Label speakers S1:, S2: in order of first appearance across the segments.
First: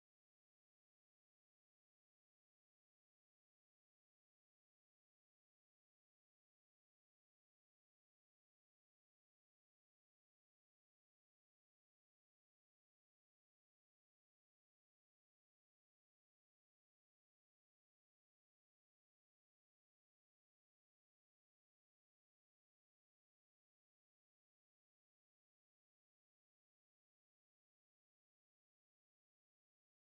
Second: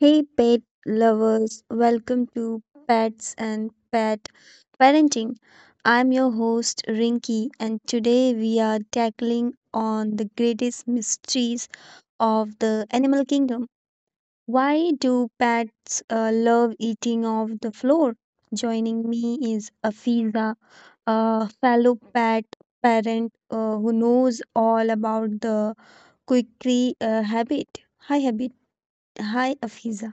S1: Hey, pet lovers, welcome to Pets and Pet Parenting. I'm your host, Rinky, and today we are tackling on the greatest mysteries of the animal kingdom. Why do pets love eating off the floor? Joining me is Afiza, a fellow pet parent who knows all about the quickly habit. Hi, habit. Hi, Afiza.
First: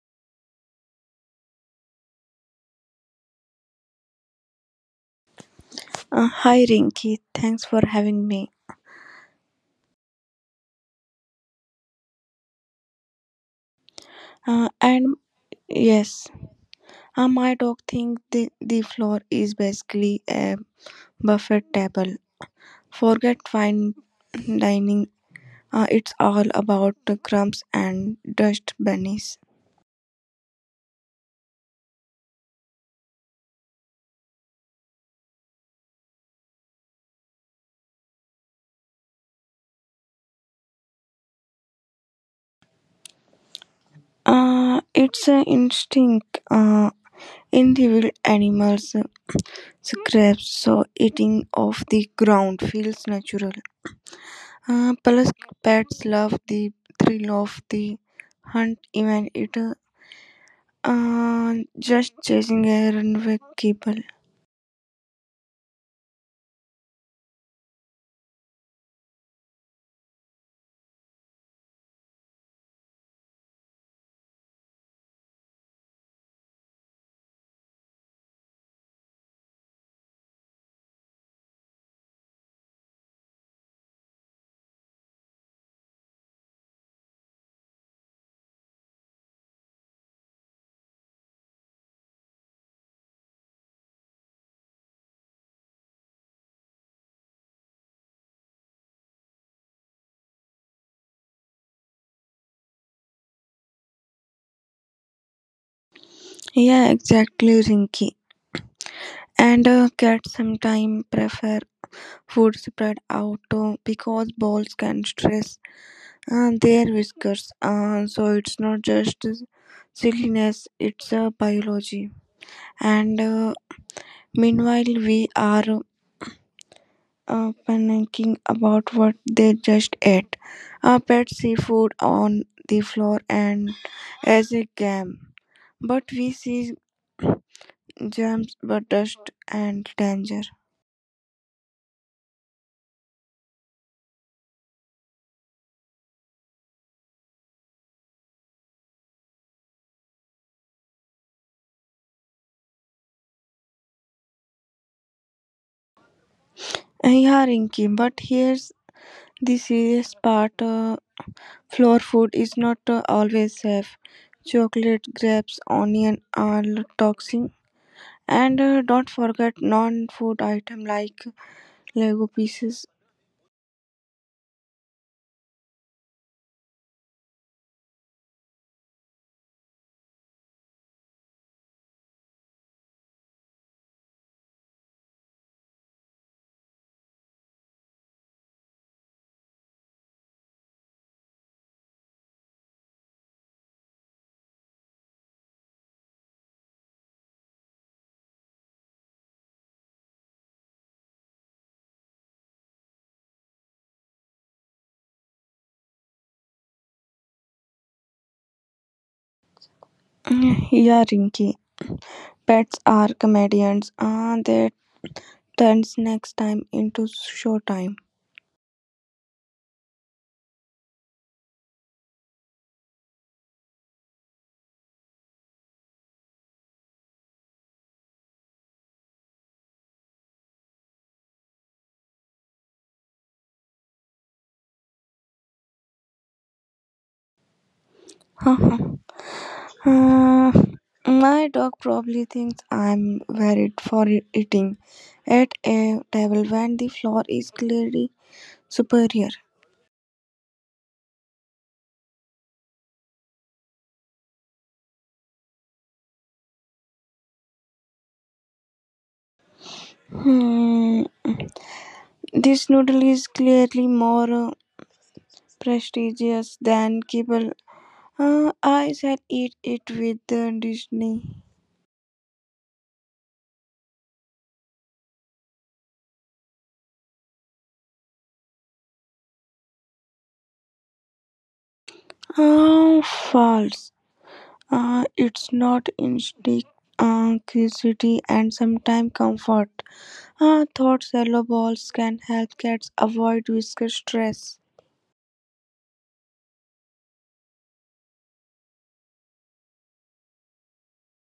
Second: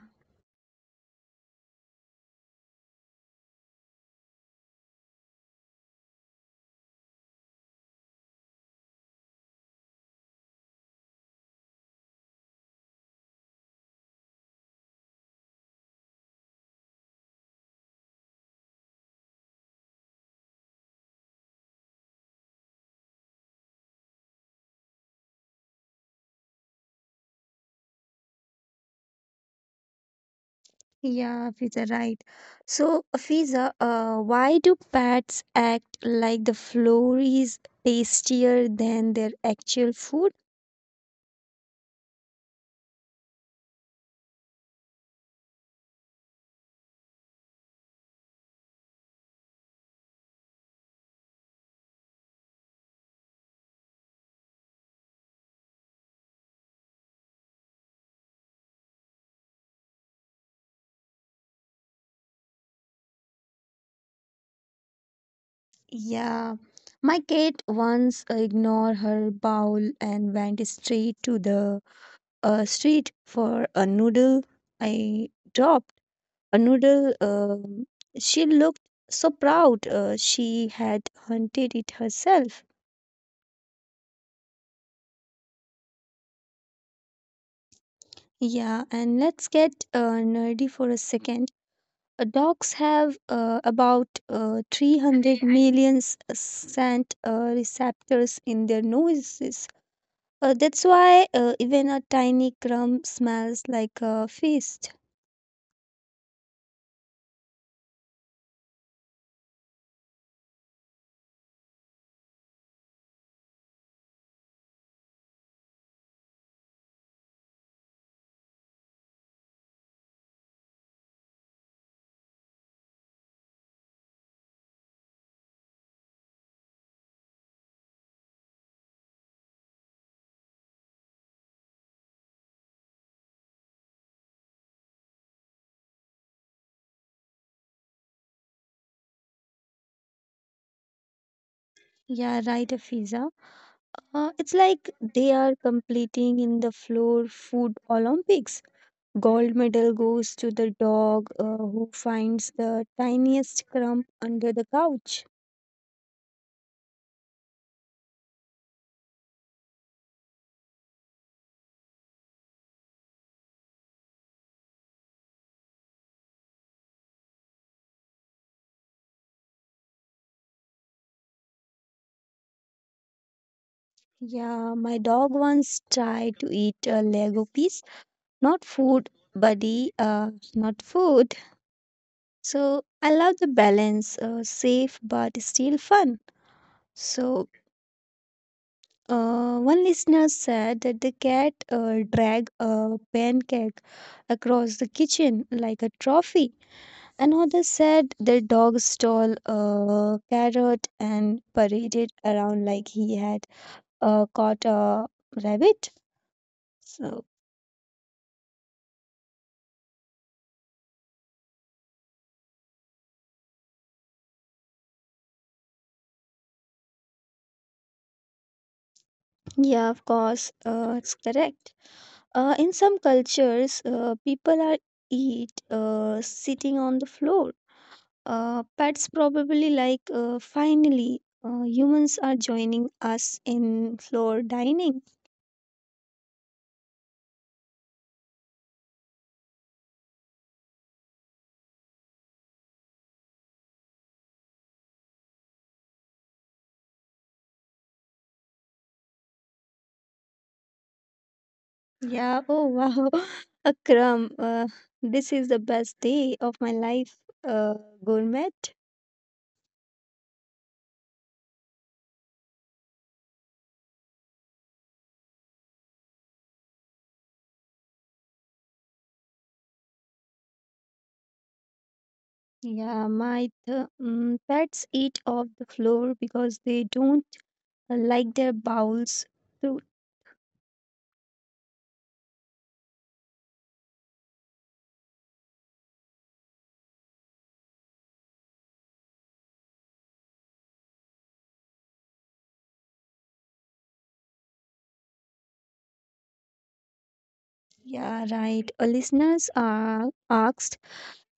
S2: Hi Rinky, thanks for having me. And yes, my dog thinks the floor is basically a buffet table. Forget fine dining, it's all about the crumbs and dust bunnies.
S1: Yeah, Fiza, right. So, Fiza, why do pets act like the floor is tastier than their actual food?
S2: It's an instinct in the wild animals scraps, so eating off the ground feels natural. Plus, pets love the thrill of the hunt, even it. Just chasing errand with people.
S1: Yeah, my cat once ignored her bowl and went straight to the street for a noodle. I dropped a noodle. She looked so proud. She had hunted it herself. Yeah, and let's get nerdy for a second. Dogs have about 300 million scent receptors in their noses. That's why even a tiny crumb smells like a feast.
S2: Yeah, exactly, Rinky. And Cats sometimes prefer food spread out because balls can stress their whiskers. So it's not just silliness, it's biology. And Meanwhile, we are panicking about what they just ate. Pets see food on the floor and as a game. But we see germs, but dust and danger.
S1: Yeah, right, Afiza. It's like they are competing in the floor food Olympics. Gold medal goes to the dog who finds the tiniest crumb under the couch.
S2: Yeah, Rinky, but here's the serious part, floor food is not always safe. Chocolate, grapes, onion are toxic. And Don't forget non food item like Lego pieces.
S1: Yeah, my dog once tried to eat a Lego piece, not food, buddy, not food. So I love the balance, safe but still fun. So one listener said that the cat dragged a pancake across the kitchen like a trophy. Another said the dog stole a carrot and paraded around like he had caught a rabbit. So
S2: Mm, yeah, Rinky, pets are comedians. Ah, they turn next time into show time.
S1: yeah, of course, it's correct. In some cultures, people are eat sitting on the floor. Pets probably like, finally humans are joining us in floor dining.
S2: Uh, my dog probably thinks I'm worried for eating at a table when the floor is clearly superior.
S1: Yeah. Oh wow, a crumb. This is the best day of my life. Uh, Gourmet.
S2: Hmm, this noodle is clearly more prestigious than kibble. I shall eat it with Disney.
S1: Yeah, pets eat off the floor because they don't like their bowels.
S2: Oh, false. It's not instinct, curiosity, and sometimes comfort. Thought shallow balls can help cats avoid whisker stress.
S1: Yeah, right. Listeners asked,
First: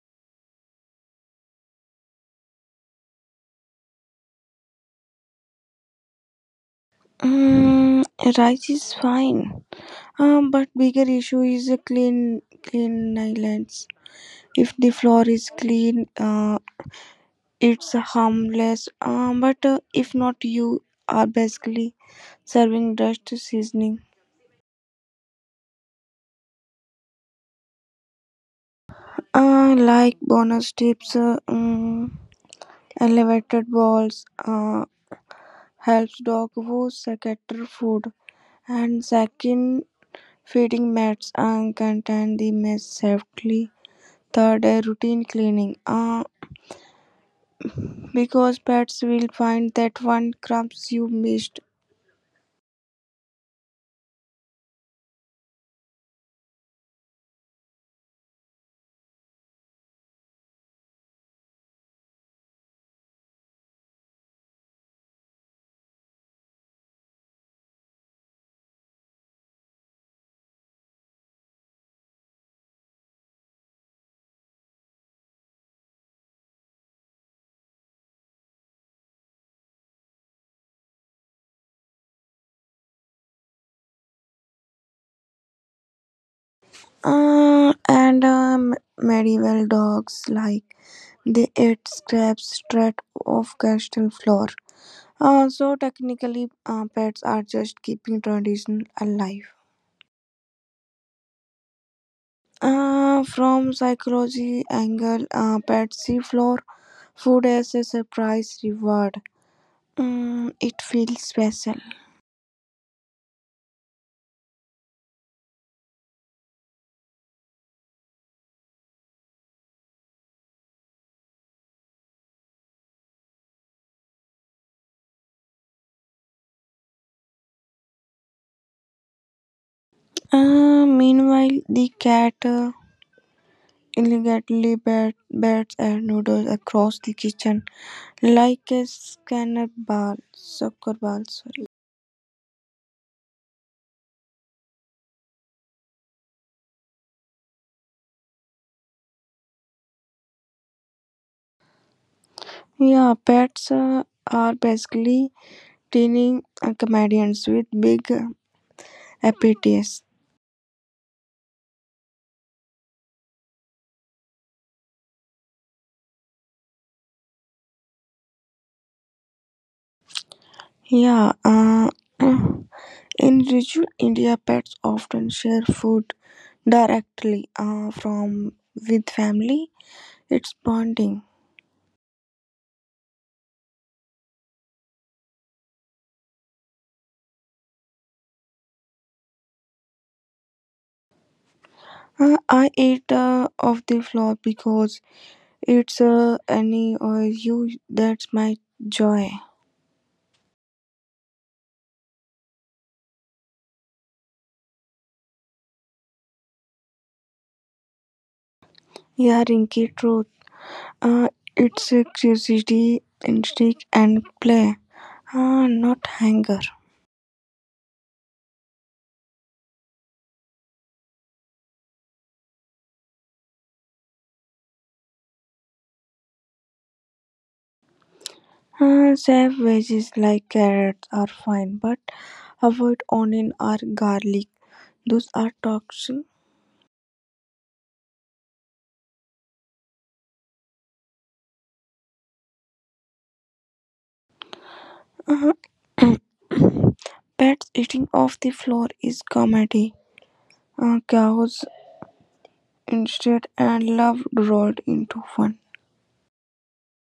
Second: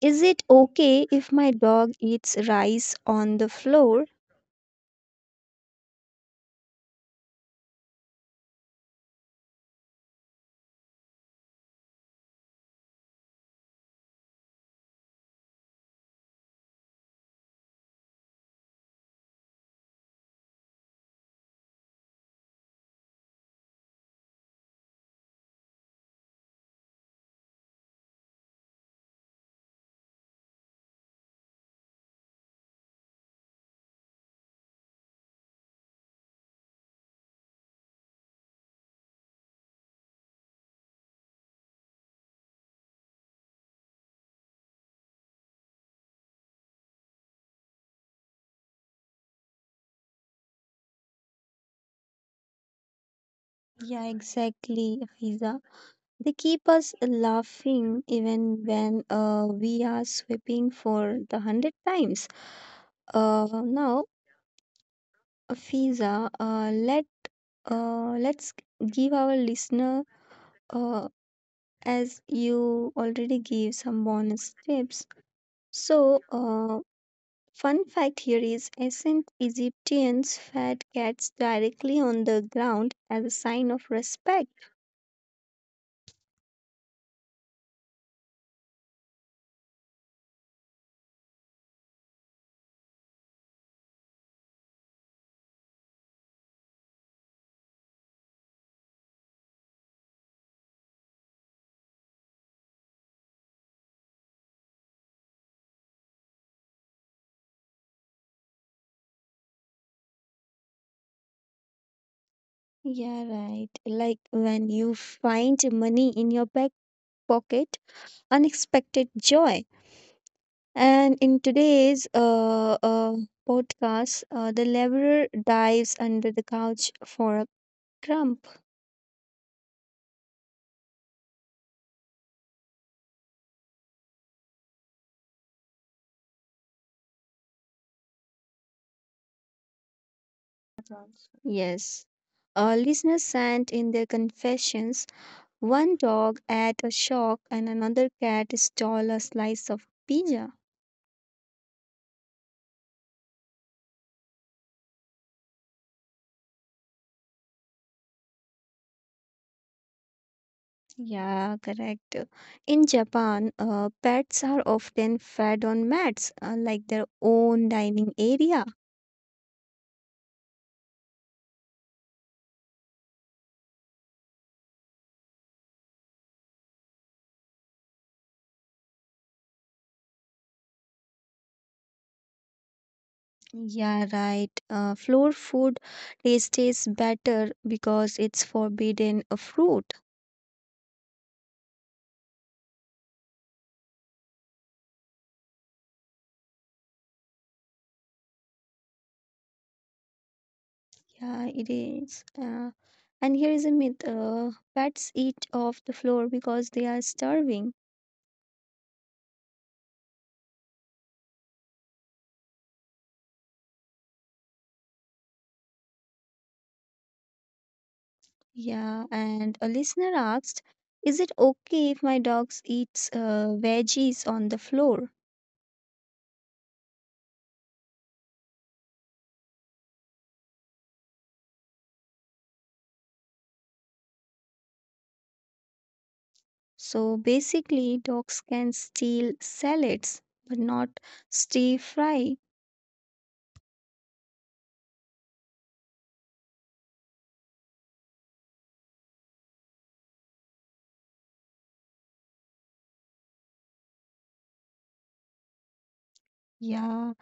S1: is it okay if my dog eats rice on the floor?
S2: Mm, rice is fine, but bigger issue is a clean islands. If the floor is clean, it's harmless. But if not, you are basically serving dust seasoning. Like bonus tips, elevated balls helps dog who scatter food, and second feeding mats and contain the mess safely. Third, a routine cleaning. Because pets will find that one crumbs you missed.
S1: Yeah, exactly, Fiza. They keep us laughing even when we are sweeping for the hundred times. Now, Fiza, let's give our listener, uh, as you already gave some bonus tips. So, fun fact here is ancient Egyptians fed cats directly on the ground as a sign of respect.
S2: And Medieval dogs like they ate scraps straight off castle floor. So technically, pets are just keeping tradition alive. From psychology angle, pets see floor food as a surprise reward. Mm, it feels special.
S1: Yeah, right. Like when you find money in your back pocket, unexpected joy. And in today's podcast, the laborer dives under the couch for a crumb.
S2: Meanwhile, the cat illegally bats and noodles across the kitchen like a soccer ball. Sorry.
S1: Yes. Listeners sent in their confessions. One dog ate a shock and another cat stole a slice of pizza.
S2: Yeah, pets are basically teeny comedians with big appetites.
S1: Yeah, correct. In Japan, pets are often fed on mats, like their own dining area.
S2: Yeah, in rural India, pets often share food directly from with family. It's bonding.
S1: Yeah, right. Floor food tastes better because it's forbidden a fruit.
S2: I ate off the floor because it's any or you that's my joy.
S1: Yeah, it is. And here is a myth. Pets eat off the floor because they are starving.
S2: Yeah, Rinky, truth. Uh, it's a curiosity, instinct, and play. Not hunger.
S1: Yeah, and a listener asked, is it okay if my dogs eats veggies on the floor?
S2: Save veggies like carrots are fine, but avoid onion or garlic. Those are toxic.
S1: So basically, dogs can steal salads, but not stir fry.
S2: Uh, pets eating off the floor is comedy. Cows instead and love rolled into fun.
S1: Yeah,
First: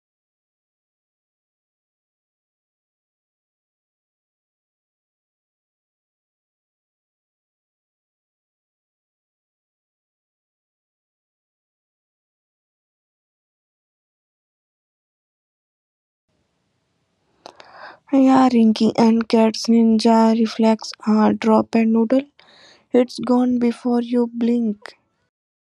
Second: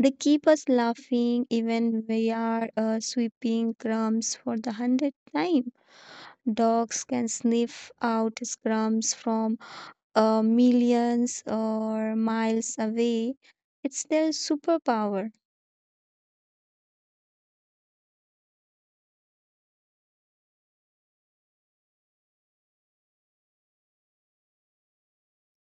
S1: they keep us laughing even we are sweeping crumbs for the 100th time. Dogs can sniff out crumbs from millions or miles away. It's their superpower.
S2: Yeah, Rinky, and Cat's ninja reflex are drop and noodle. It's gone before you blink.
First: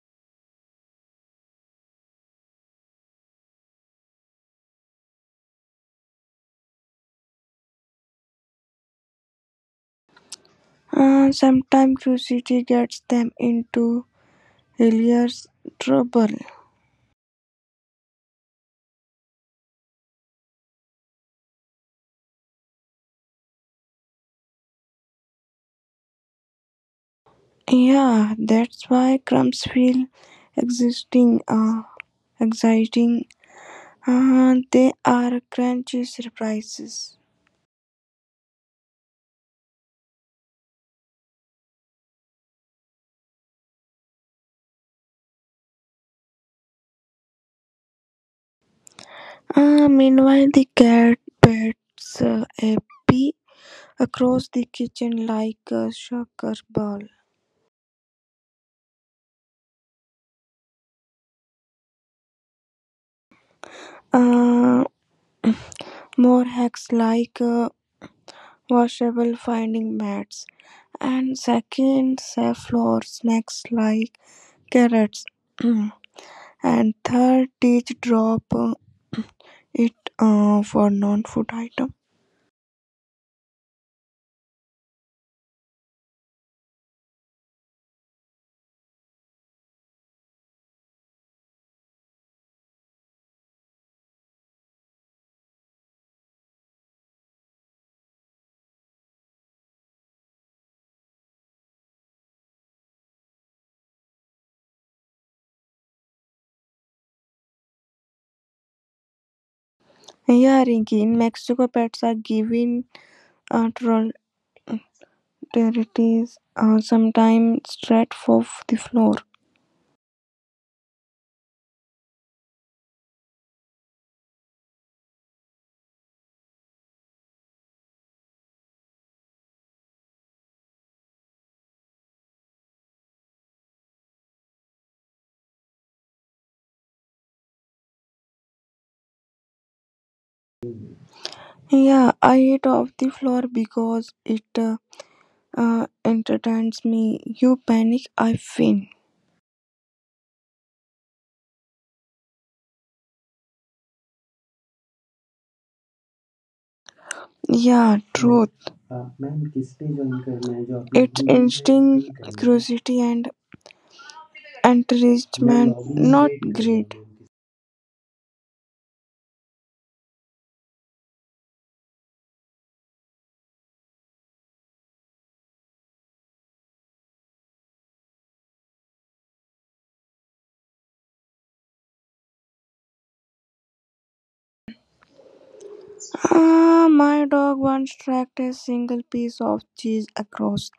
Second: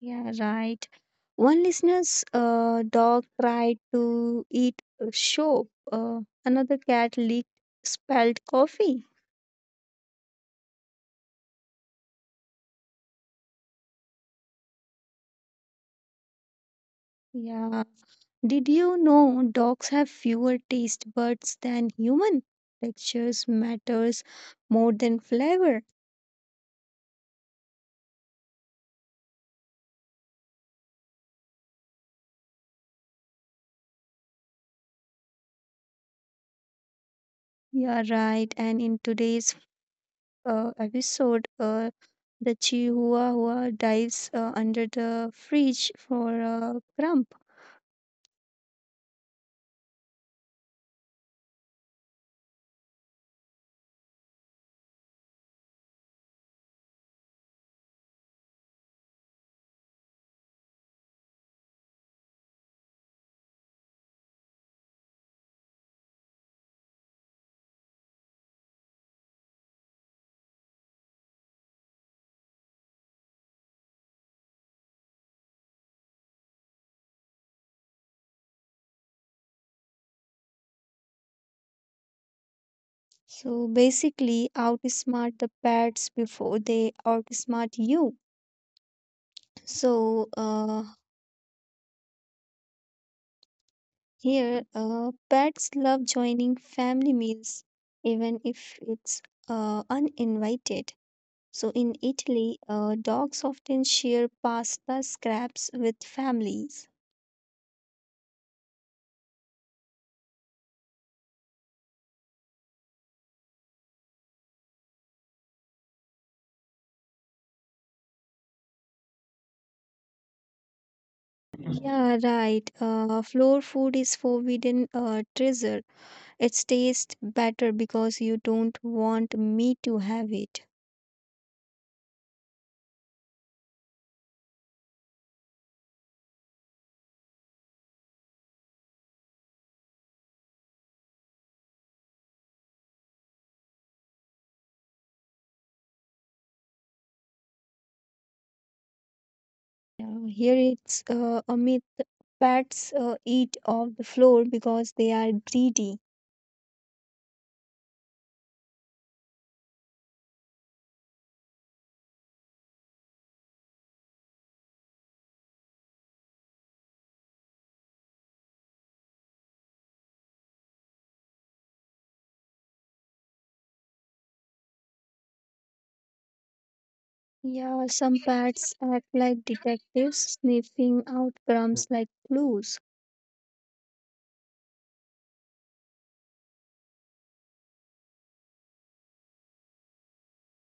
S1: Yeah, right. One listener's dog tried to eat a soap. Another cat licked spilled coffee.
S2: Sometimes curiosity gets them into hilarious trouble.
S1: Yeah. Did you know dogs have fewer taste buds than human? Textures matters more than flavor.
S2: Yeah, that's why crumbs feel existing, uh, exciting. They are crunchy surprises.
S1: Yeah, right. And in today's episode, the Chihuahua dives under the fridge for a crumb.
S2: Meanwhile, the cat bats a pea across the kitchen like a soccer ball. Uh, More hacks like washable finding mats and second save floor snacks like carrots and third teach drop it for non-food item.
S1: So basically, outsmart the pets before they outsmart you. So here, pets love joining family meals, even if it's uninvited. So in Italy, dogs often share pasta scraps with families.
S2: Yeah Rinki, in Mexico pets are given troll territories sometimes straight off the floor.
S1: Yeah, right. Floor food is forbidden treasure. It tastes better because you don't want me to have it.
S2: Yeah, I eat off the floor because it entertains me, you panic, I win.
S1: Yeah, here it's a myth. Pets eat off the floor because they are greedy.
S2: Yeah, truth. It's instinct, curiosity, and encouragement, not greed.
S1: Yeah, some pets act like detectives, sniffing out crumbs like clues.
S2: Ah, my dog once tracked a single piece of cheese across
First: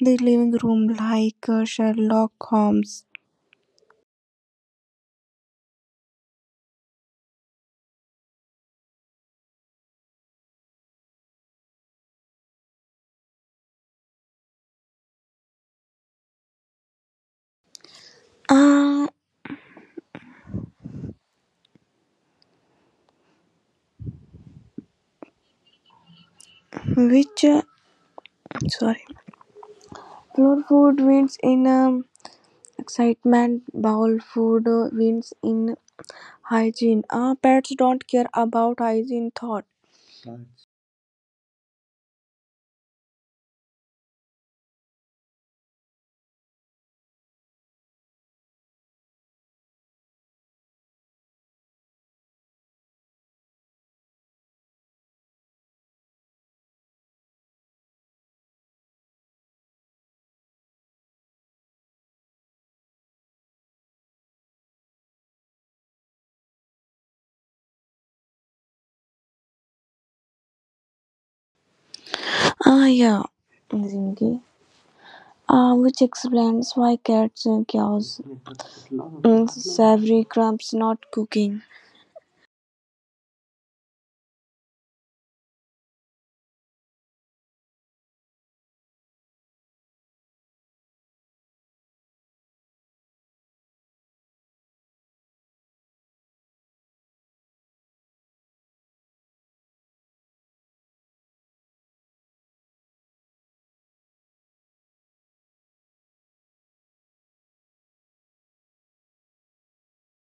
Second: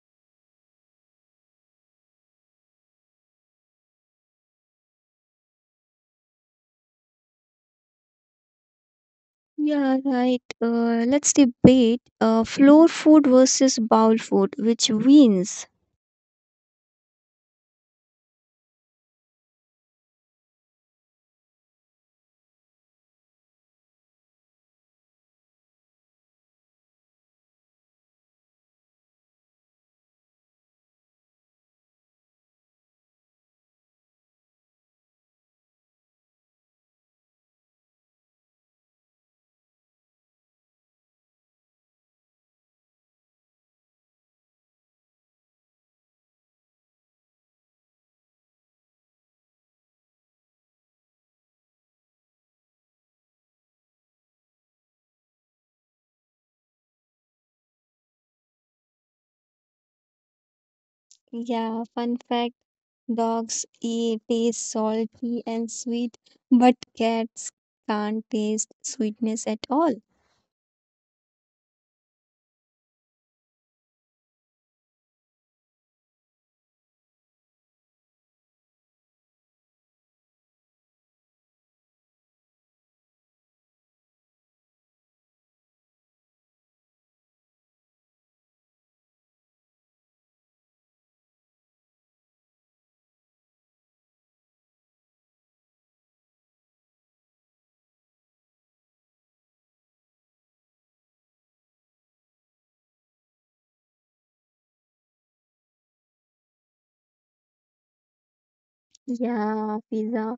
S2: the living room like Sherlock Holmes.
S1: Yeah, right. Let's debate floor food versus bowl food. Which wins?
S2: Ah, which uh, sorry, Floor food wins in excitement. Bowl food wins in hygiene. Ah, pets don't care about hygiene thought.
S1: Yeah, fun fact, dogs eat, taste salty and sweet, but cats can't taste sweetness at all.
S2: Ah, yeah, Zingy, which explains why cats chaos savory crumbs not cooking.
S1: Yeah, pizza.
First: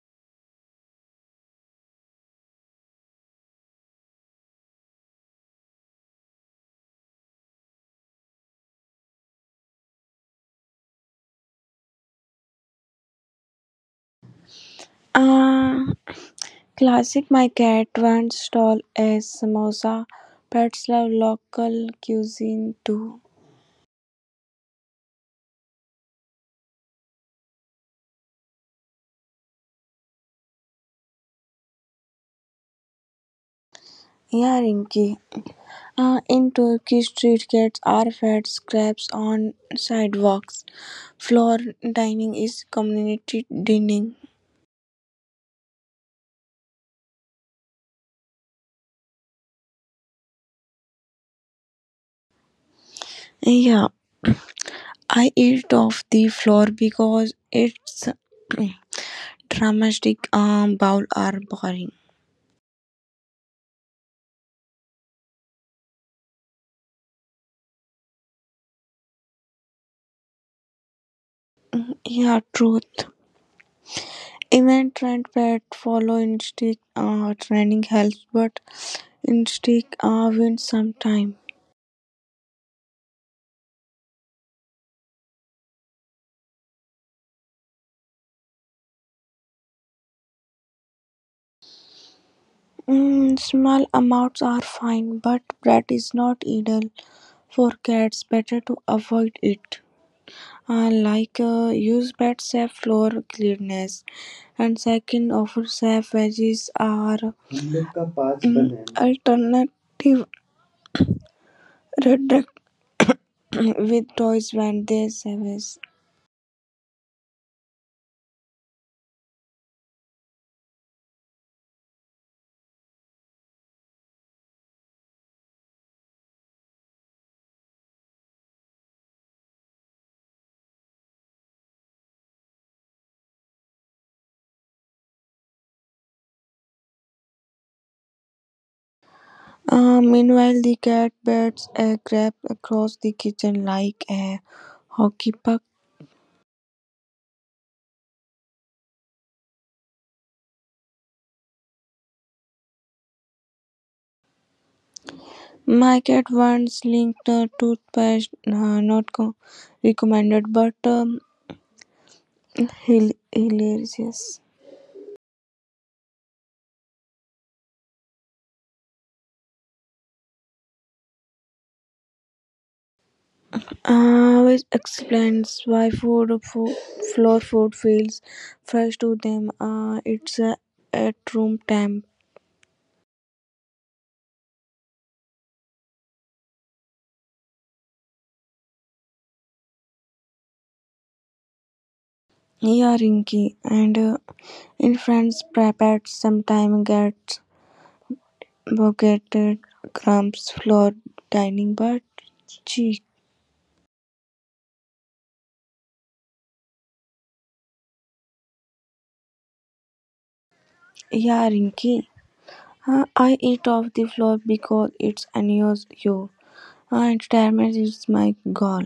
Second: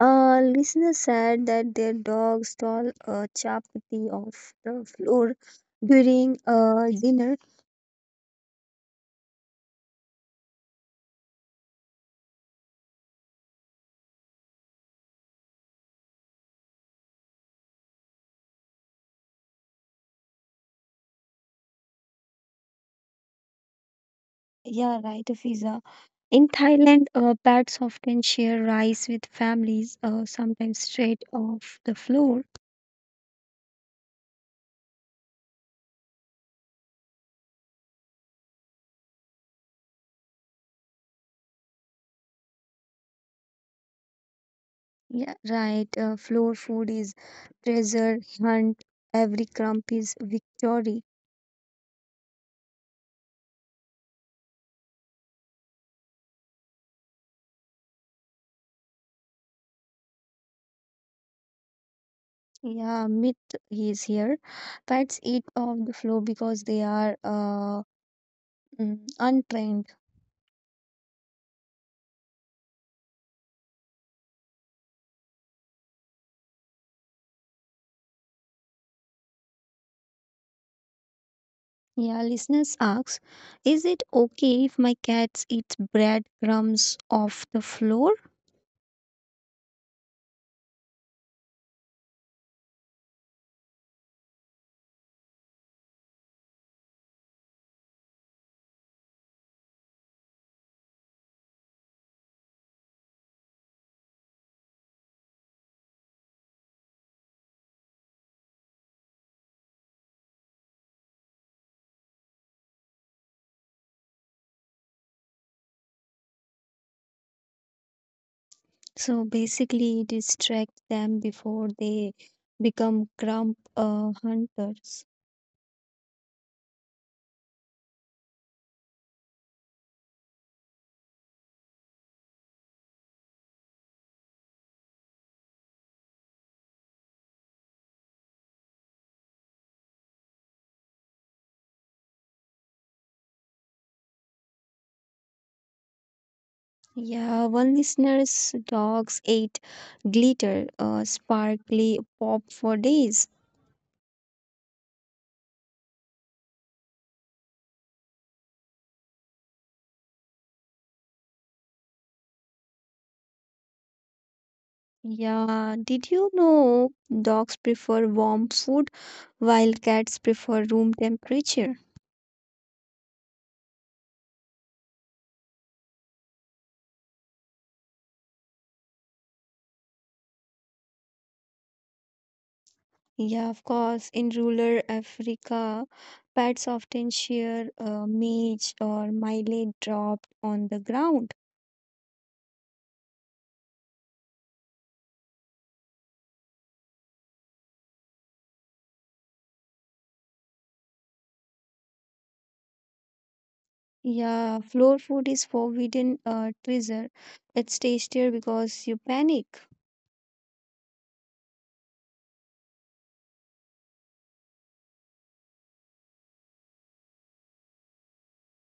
S1: A listener said that their dog stole a chapati off the floor during a dinner.
S2: Uh, Classic, my cat once stole a samosa. Pets love local cuisine too.
S1: Yeah, right, Fiza. In Thailand, pets often share rice with families, sometimes straight off the floor.
S2: Yeah, Rinky. In Turkey, street cats are fed scraps on sidewalks. Floor dining is community dining.
S1: Yeah, right. Floor food is treasure hunt. Every crumb is victory.
S2: Yeah. I eat off the floor because its dramatic, bowl are boring.
S1: Yeah, myth is here. Pets eat off the floor because they are untrained.
S2: Yeah, truth. Even trend pet follow instinct, training helps, but instinct wins sometime.
S1: Yeah, listeners asks, is it okay if my cats eat breadcrumbs off the floor?
S2: Mm, small amounts are fine, but bread is not ideal for cats. Better to avoid it. Use bed safe floor cleanness and second offer safe veggies are alternative redact with toys when they service.
S1: So basically, distract them before they become crumb hunters.
S2: Meanwhile, the cat beds a grab across the kitchen like a hockey puck.
S1: Yeah, one listener's dogs ate glitter, sparkly pop for days.
S2: My cat once linked a toothpaste, not recommended, but hilarious.
S1: Yeah, did you know dogs prefer warm food while cats prefer room temperature?
S2: Which explains why floor food feels fresh to them. It's at room temp.
S1: Yeah, of course. In rural Africa, pets often share maize or millet dropped on the ground.
S2: Yeah, Rinky. And In France, prepared sometimes gets bucketed crumbs floor dining, but cheek.
S1: Yeah, floor food is forbidden treasure. It stays there because you panic.
S2: Yeah, Rinky. I eat off the floor because it's annoys you. Retirement is my goal.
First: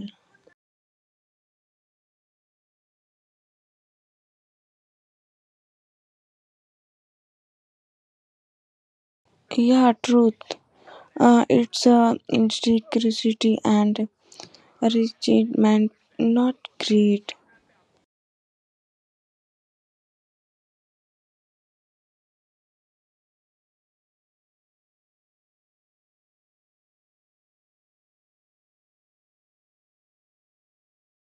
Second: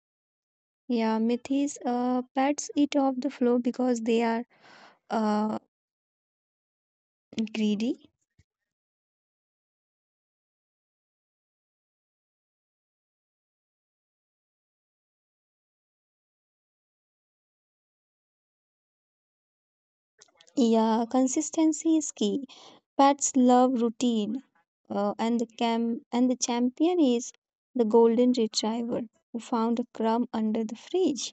S1: Yeah, myth is, pets eat off the floor because they are uh, greedy.
S2: Yeah, truth. It's insecurity and rigid man, not great.
S1: Yeah, consistency is key. Pets love routine, and the cam and the champion is the golden retriever who found a crumb under the fridge.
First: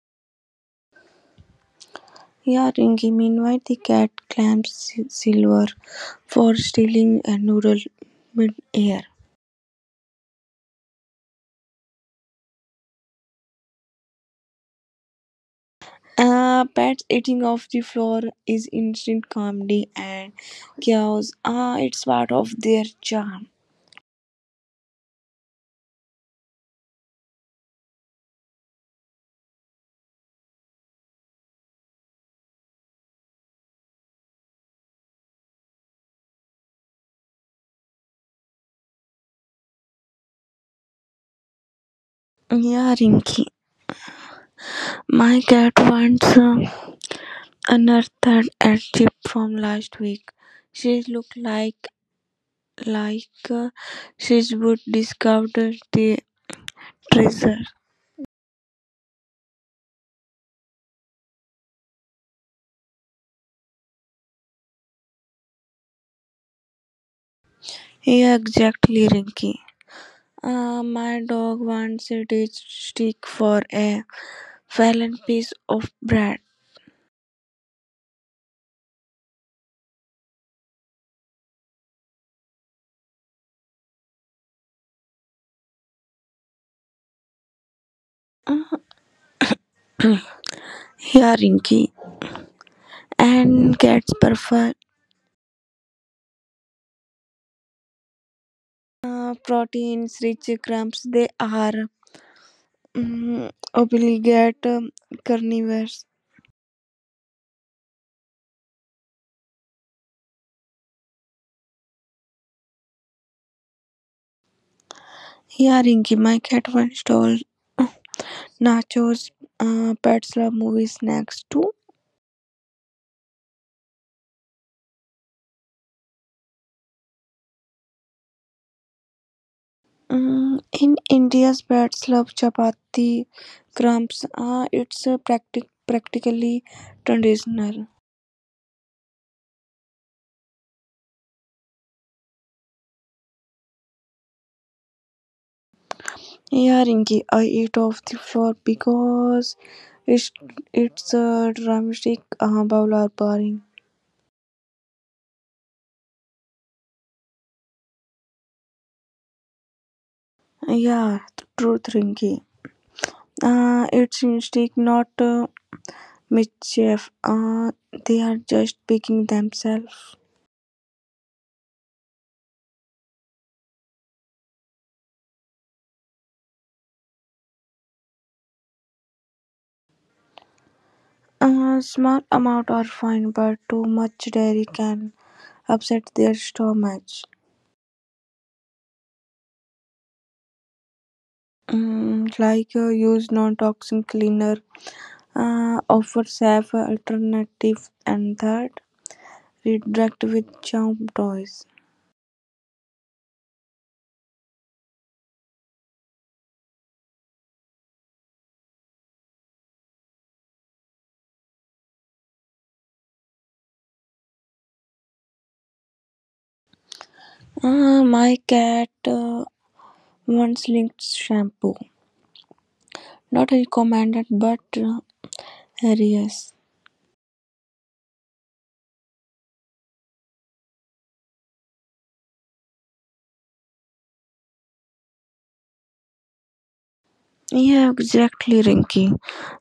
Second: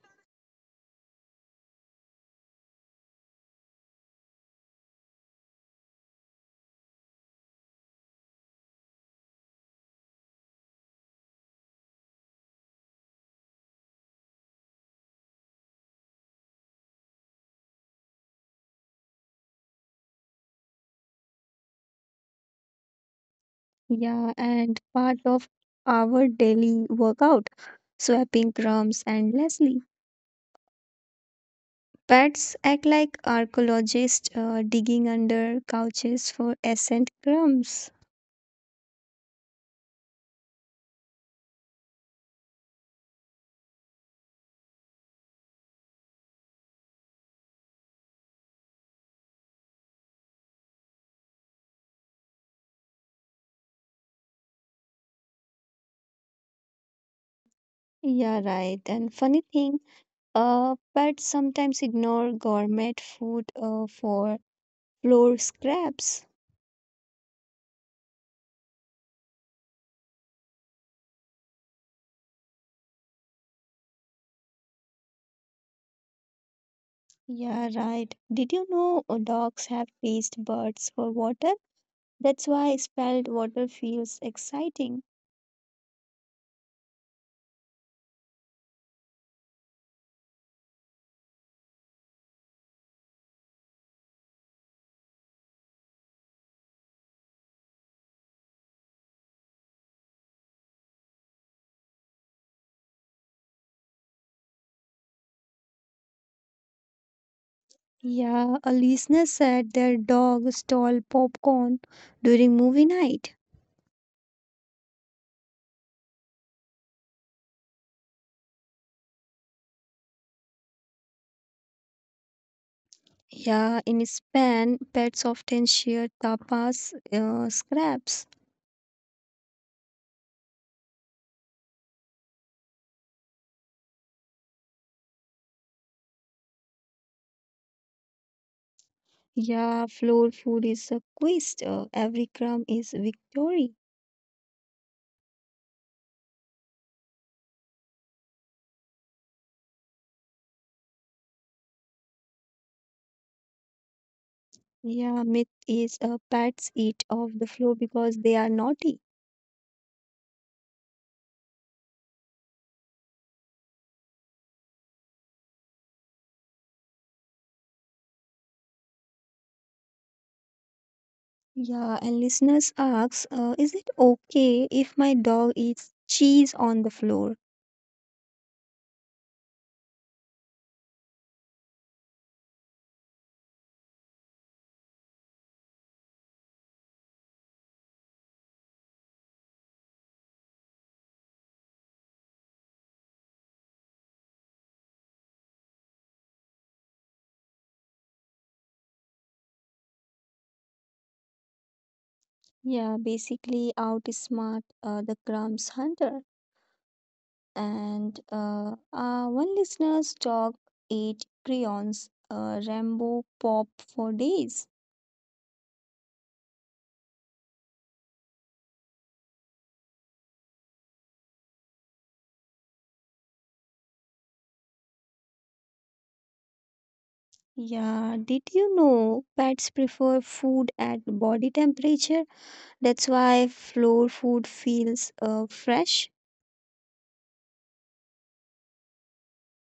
S2: Yeah, Ringy. Meanwhile, the cat clamps Silver for stealing a noodle mid-air. Pat's eating off the floor is instant comedy and chaos. Ah, it's part of their charm.
S1: Yeah, and part of our daily workout, swapping crumbs endlessly. Pets act like archaeologists digging under couches for ancient crumbs.
S2: Yeah, Rinky. My cat once unearthed a chip from last week. She looked like she would discover the treasure.
S1: Yeah, right. And funny thing, pets sometimes ignore gourmet food for floor scraps.
S2: Here exactly, Rinky. My dog wants a ditch stick for a fallen piece of bread.
S1: Yeah, right. Did you know dogs have taste buds for water? That's why spelled water feels exciting.
S2: Here, Rinky. And cats prefer proteins rich crumbs. They are obligate carnivores.
S1: Yeah, a listener said their dog stole popcorn during movie night.
S2: Here, Rinky. My cat once stole nachos. Pets love movie snacks too.
S1: Yeah, in Spain, pets often share tapas, scraps.
S2: Mm, in India's breads love chapati crumbs. It's practically traditional.
S1: Yeah, floor food is a quest. Every crumb is victory.
S2: Yeah, Rinki, I eat off the floor because it's it's a dramatic, bowl or boring.
S1: Yeah, myth is, pets eat off the floor because they are naughty.
S2: Yeah, the truth, Rinki. It's mistake, not mischief. They are just picking themselves.
S1: Yeah, and listeners asks, is it okay if my dog eats cheese on the floor?
S2: A small amount are fine, but too much dairy can upset their stomach. Use non-toxic cleaner, offer safe alternative, and third, redirect with charm toys.
S1: Yeah, basically outsmart the crumbs hunter. And one listener's dog ate crayons. Rambo pop for days.
S2: My cat once linked shampoo, not recommended but hilarious.
S1: Yeah, did you know pets prefer food at body temperature? That's why floor food feels fresh.
S2: Yeah, exactly, Rinky.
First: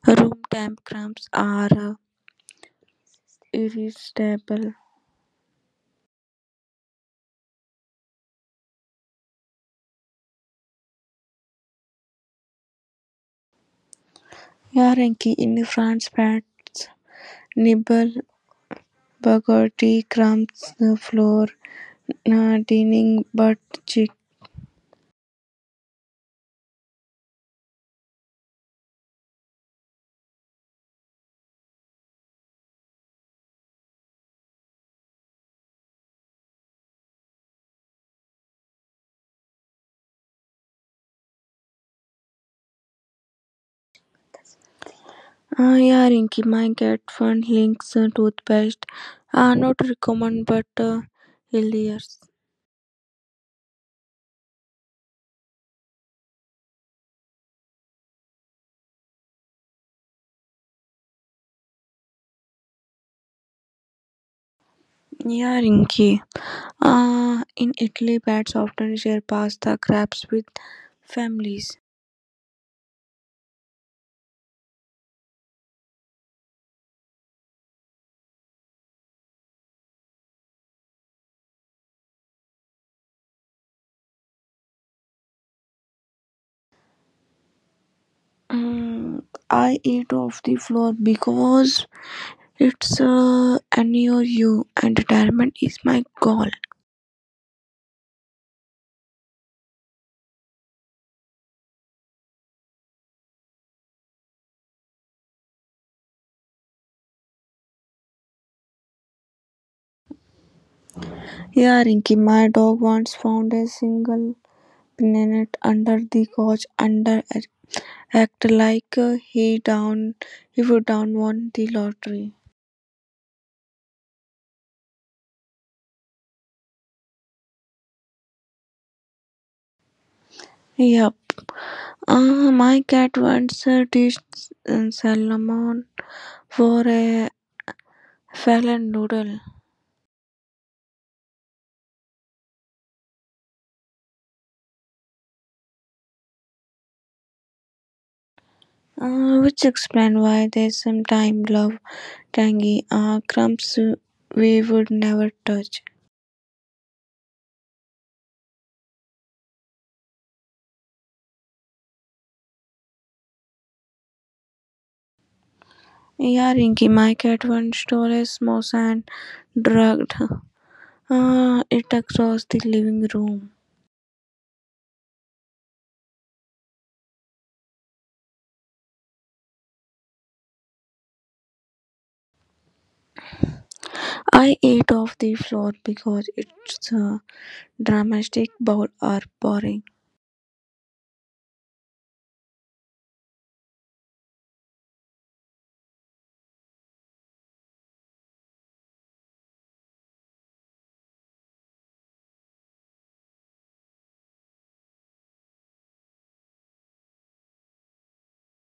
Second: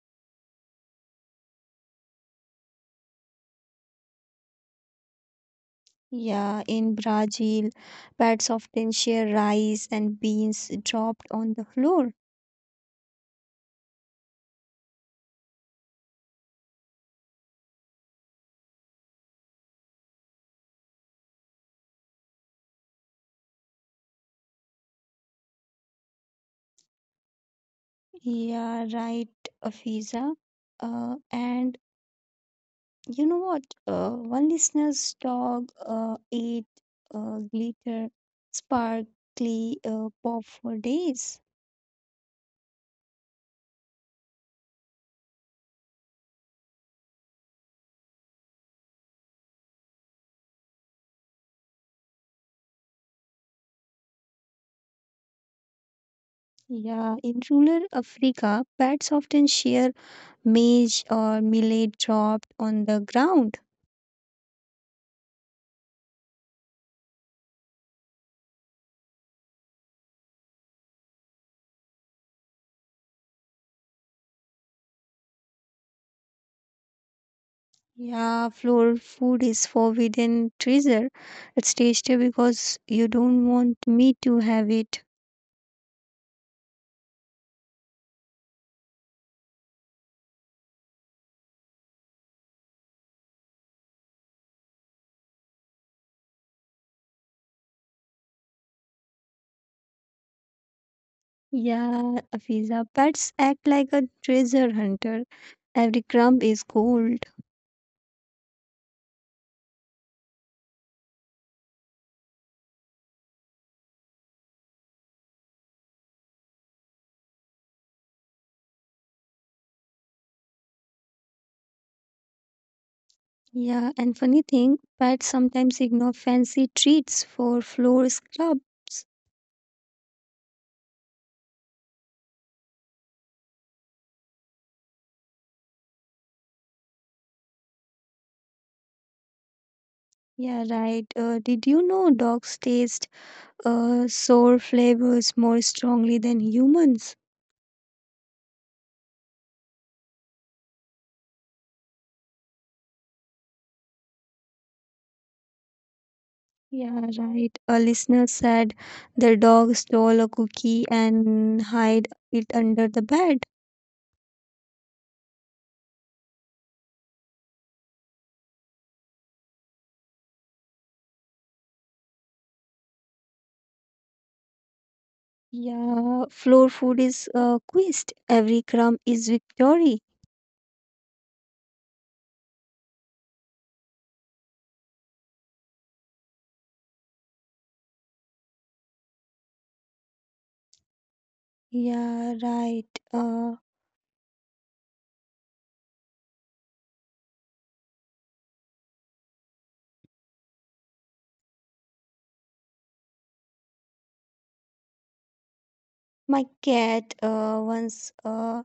S2: Room temp crumbs are irresistible.
S1: Yeah, in Brazil, pets often share rice and beans dropped on the floor.
S2: Yeah, Rinky, in France, pets nibble, bugger, tea crumbs the floor, dining but chick.
S1: Yeah, right, Afiza. And you know what? One listener's dog ate glitter, sparkly pop for days.
S2: Yeah, Rinky, my cat found Link's toothpaste. Not recommend, but hilarious.
S1: Yeah, in rural Africa, pets often share maize or millet dropped on the ground.
S2: Yeah, Rinky. In Italy, pets often share pasta crabs with families.
S1: Yeah, floor food is forbidden treasure. It's tasty because you don't want me to have it.
S2: Mm, I eat off the floor because it's NOU and retirement is my goal.
S1: Yeah, Afiza, pets act like a treasure hunter. Every crumb is gold.
S2: Yeah, Rinky, my dog once found a single planet under the couch under act like down he would down won the lottery.
S1: Yeah, and funny thing, pets sometimes ignore fancy treats for floor scrubs.
S2: Yep. My cat once dished salmon for a fallen noodle,
S1: Yeah, right. Did you know dogs taste sour flavors more strongly than humans?
S2: which explains why they sometimes love tangy crumbs we would never touch.
S1: Yeah, right. A listener said their dog stole a cookie and hide it under the bed.
S2: Yeah, Rinky, my cat once stole a samosa and dragged it across the living room.
S1: Yeah, floor food is quest. Every crumb is victory.
S2: I ate off the floor because it's dramatic bowl or boring?
S1: Yeah, right. Uh, my cat once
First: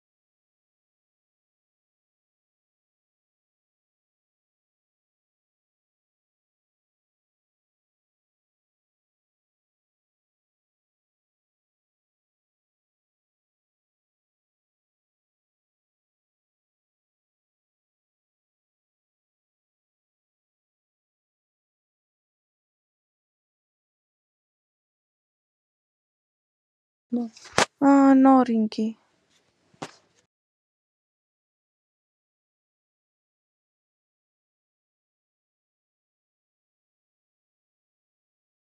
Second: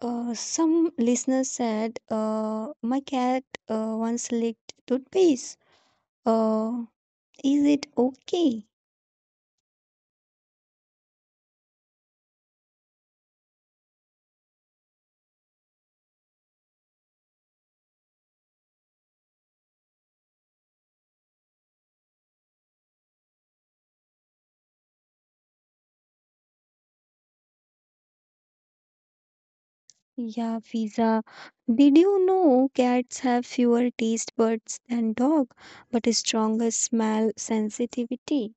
S1: Some listeners said, my cat once licked toothpaste. Uh, is it okay?
S2: No. No, Rinky.
S1: Yeah, Fiza. Did you know cats have fewer taste buds than dog, but a stronger smell sensitivity?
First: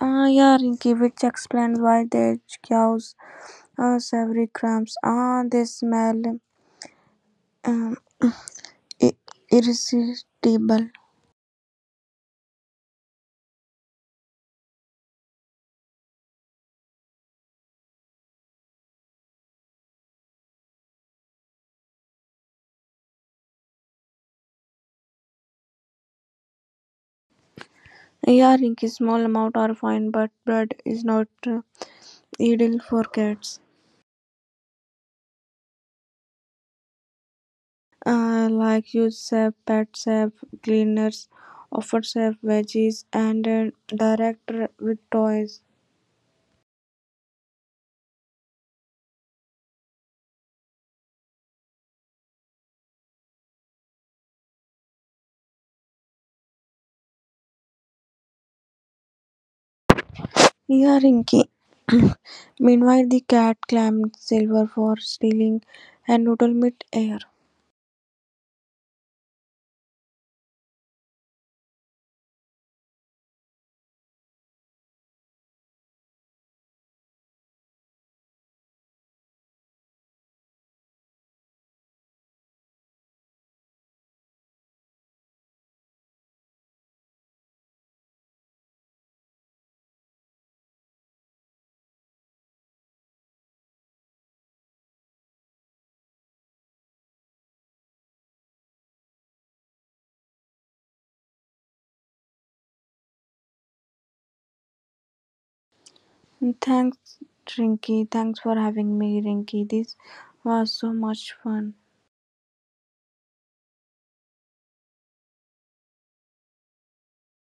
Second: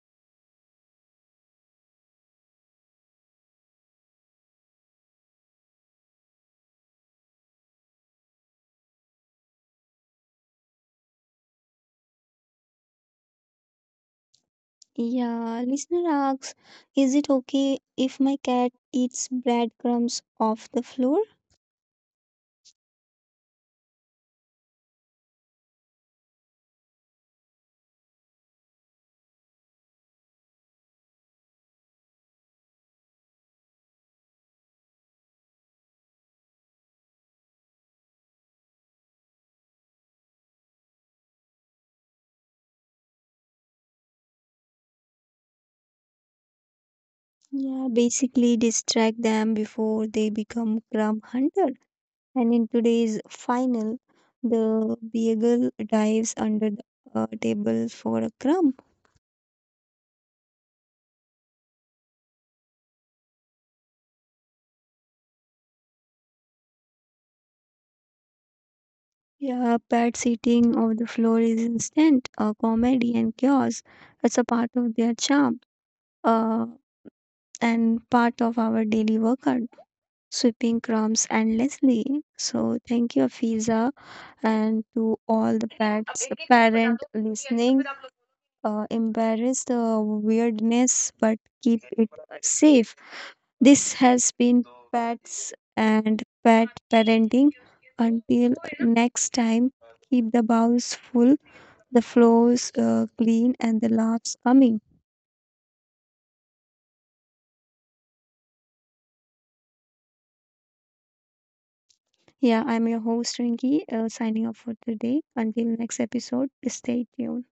S2: Yeah, Rinky, which explains why the cows savory crumbs. Ah, they smell um, i- irresistible.
S1: Yeah, listener asks, is it okay if my cat eats breadcrumbs off the floor?
S2: Yeah, Rinky, small amount are fine, but bread is not ideal for cats. Like you save, pet save, cleaners, offer save veggies, and with toys.
S1: Yeah, basically distract them before they become crumb hunter. And in today's final, the beagle dives under the table for a crumb.
S2: Yeah, Rinky. Meanwhile, the cat claimed Silver for stealing a noodle mid-air.
S1: Yeah, pet sitting of the floor is instant, comedy and chaos. It's a part of their charm uh, and part of our daily workout, sweeping crumbs endlessly. So, thank you, Afiza, and to all the pets, parent listening. Embarrass the weirdness, but keep it safe. This has been Pets and Pet Parenting. Until next time, keep the bowls full, the floors clean, and the laughs coming.
S2: Thanks, Rinky. Thanks for having me, Rinky. This was so much fun.
S1: Yeah, I'm your host Rinki, signing off for today. Until next episode, stay tuned.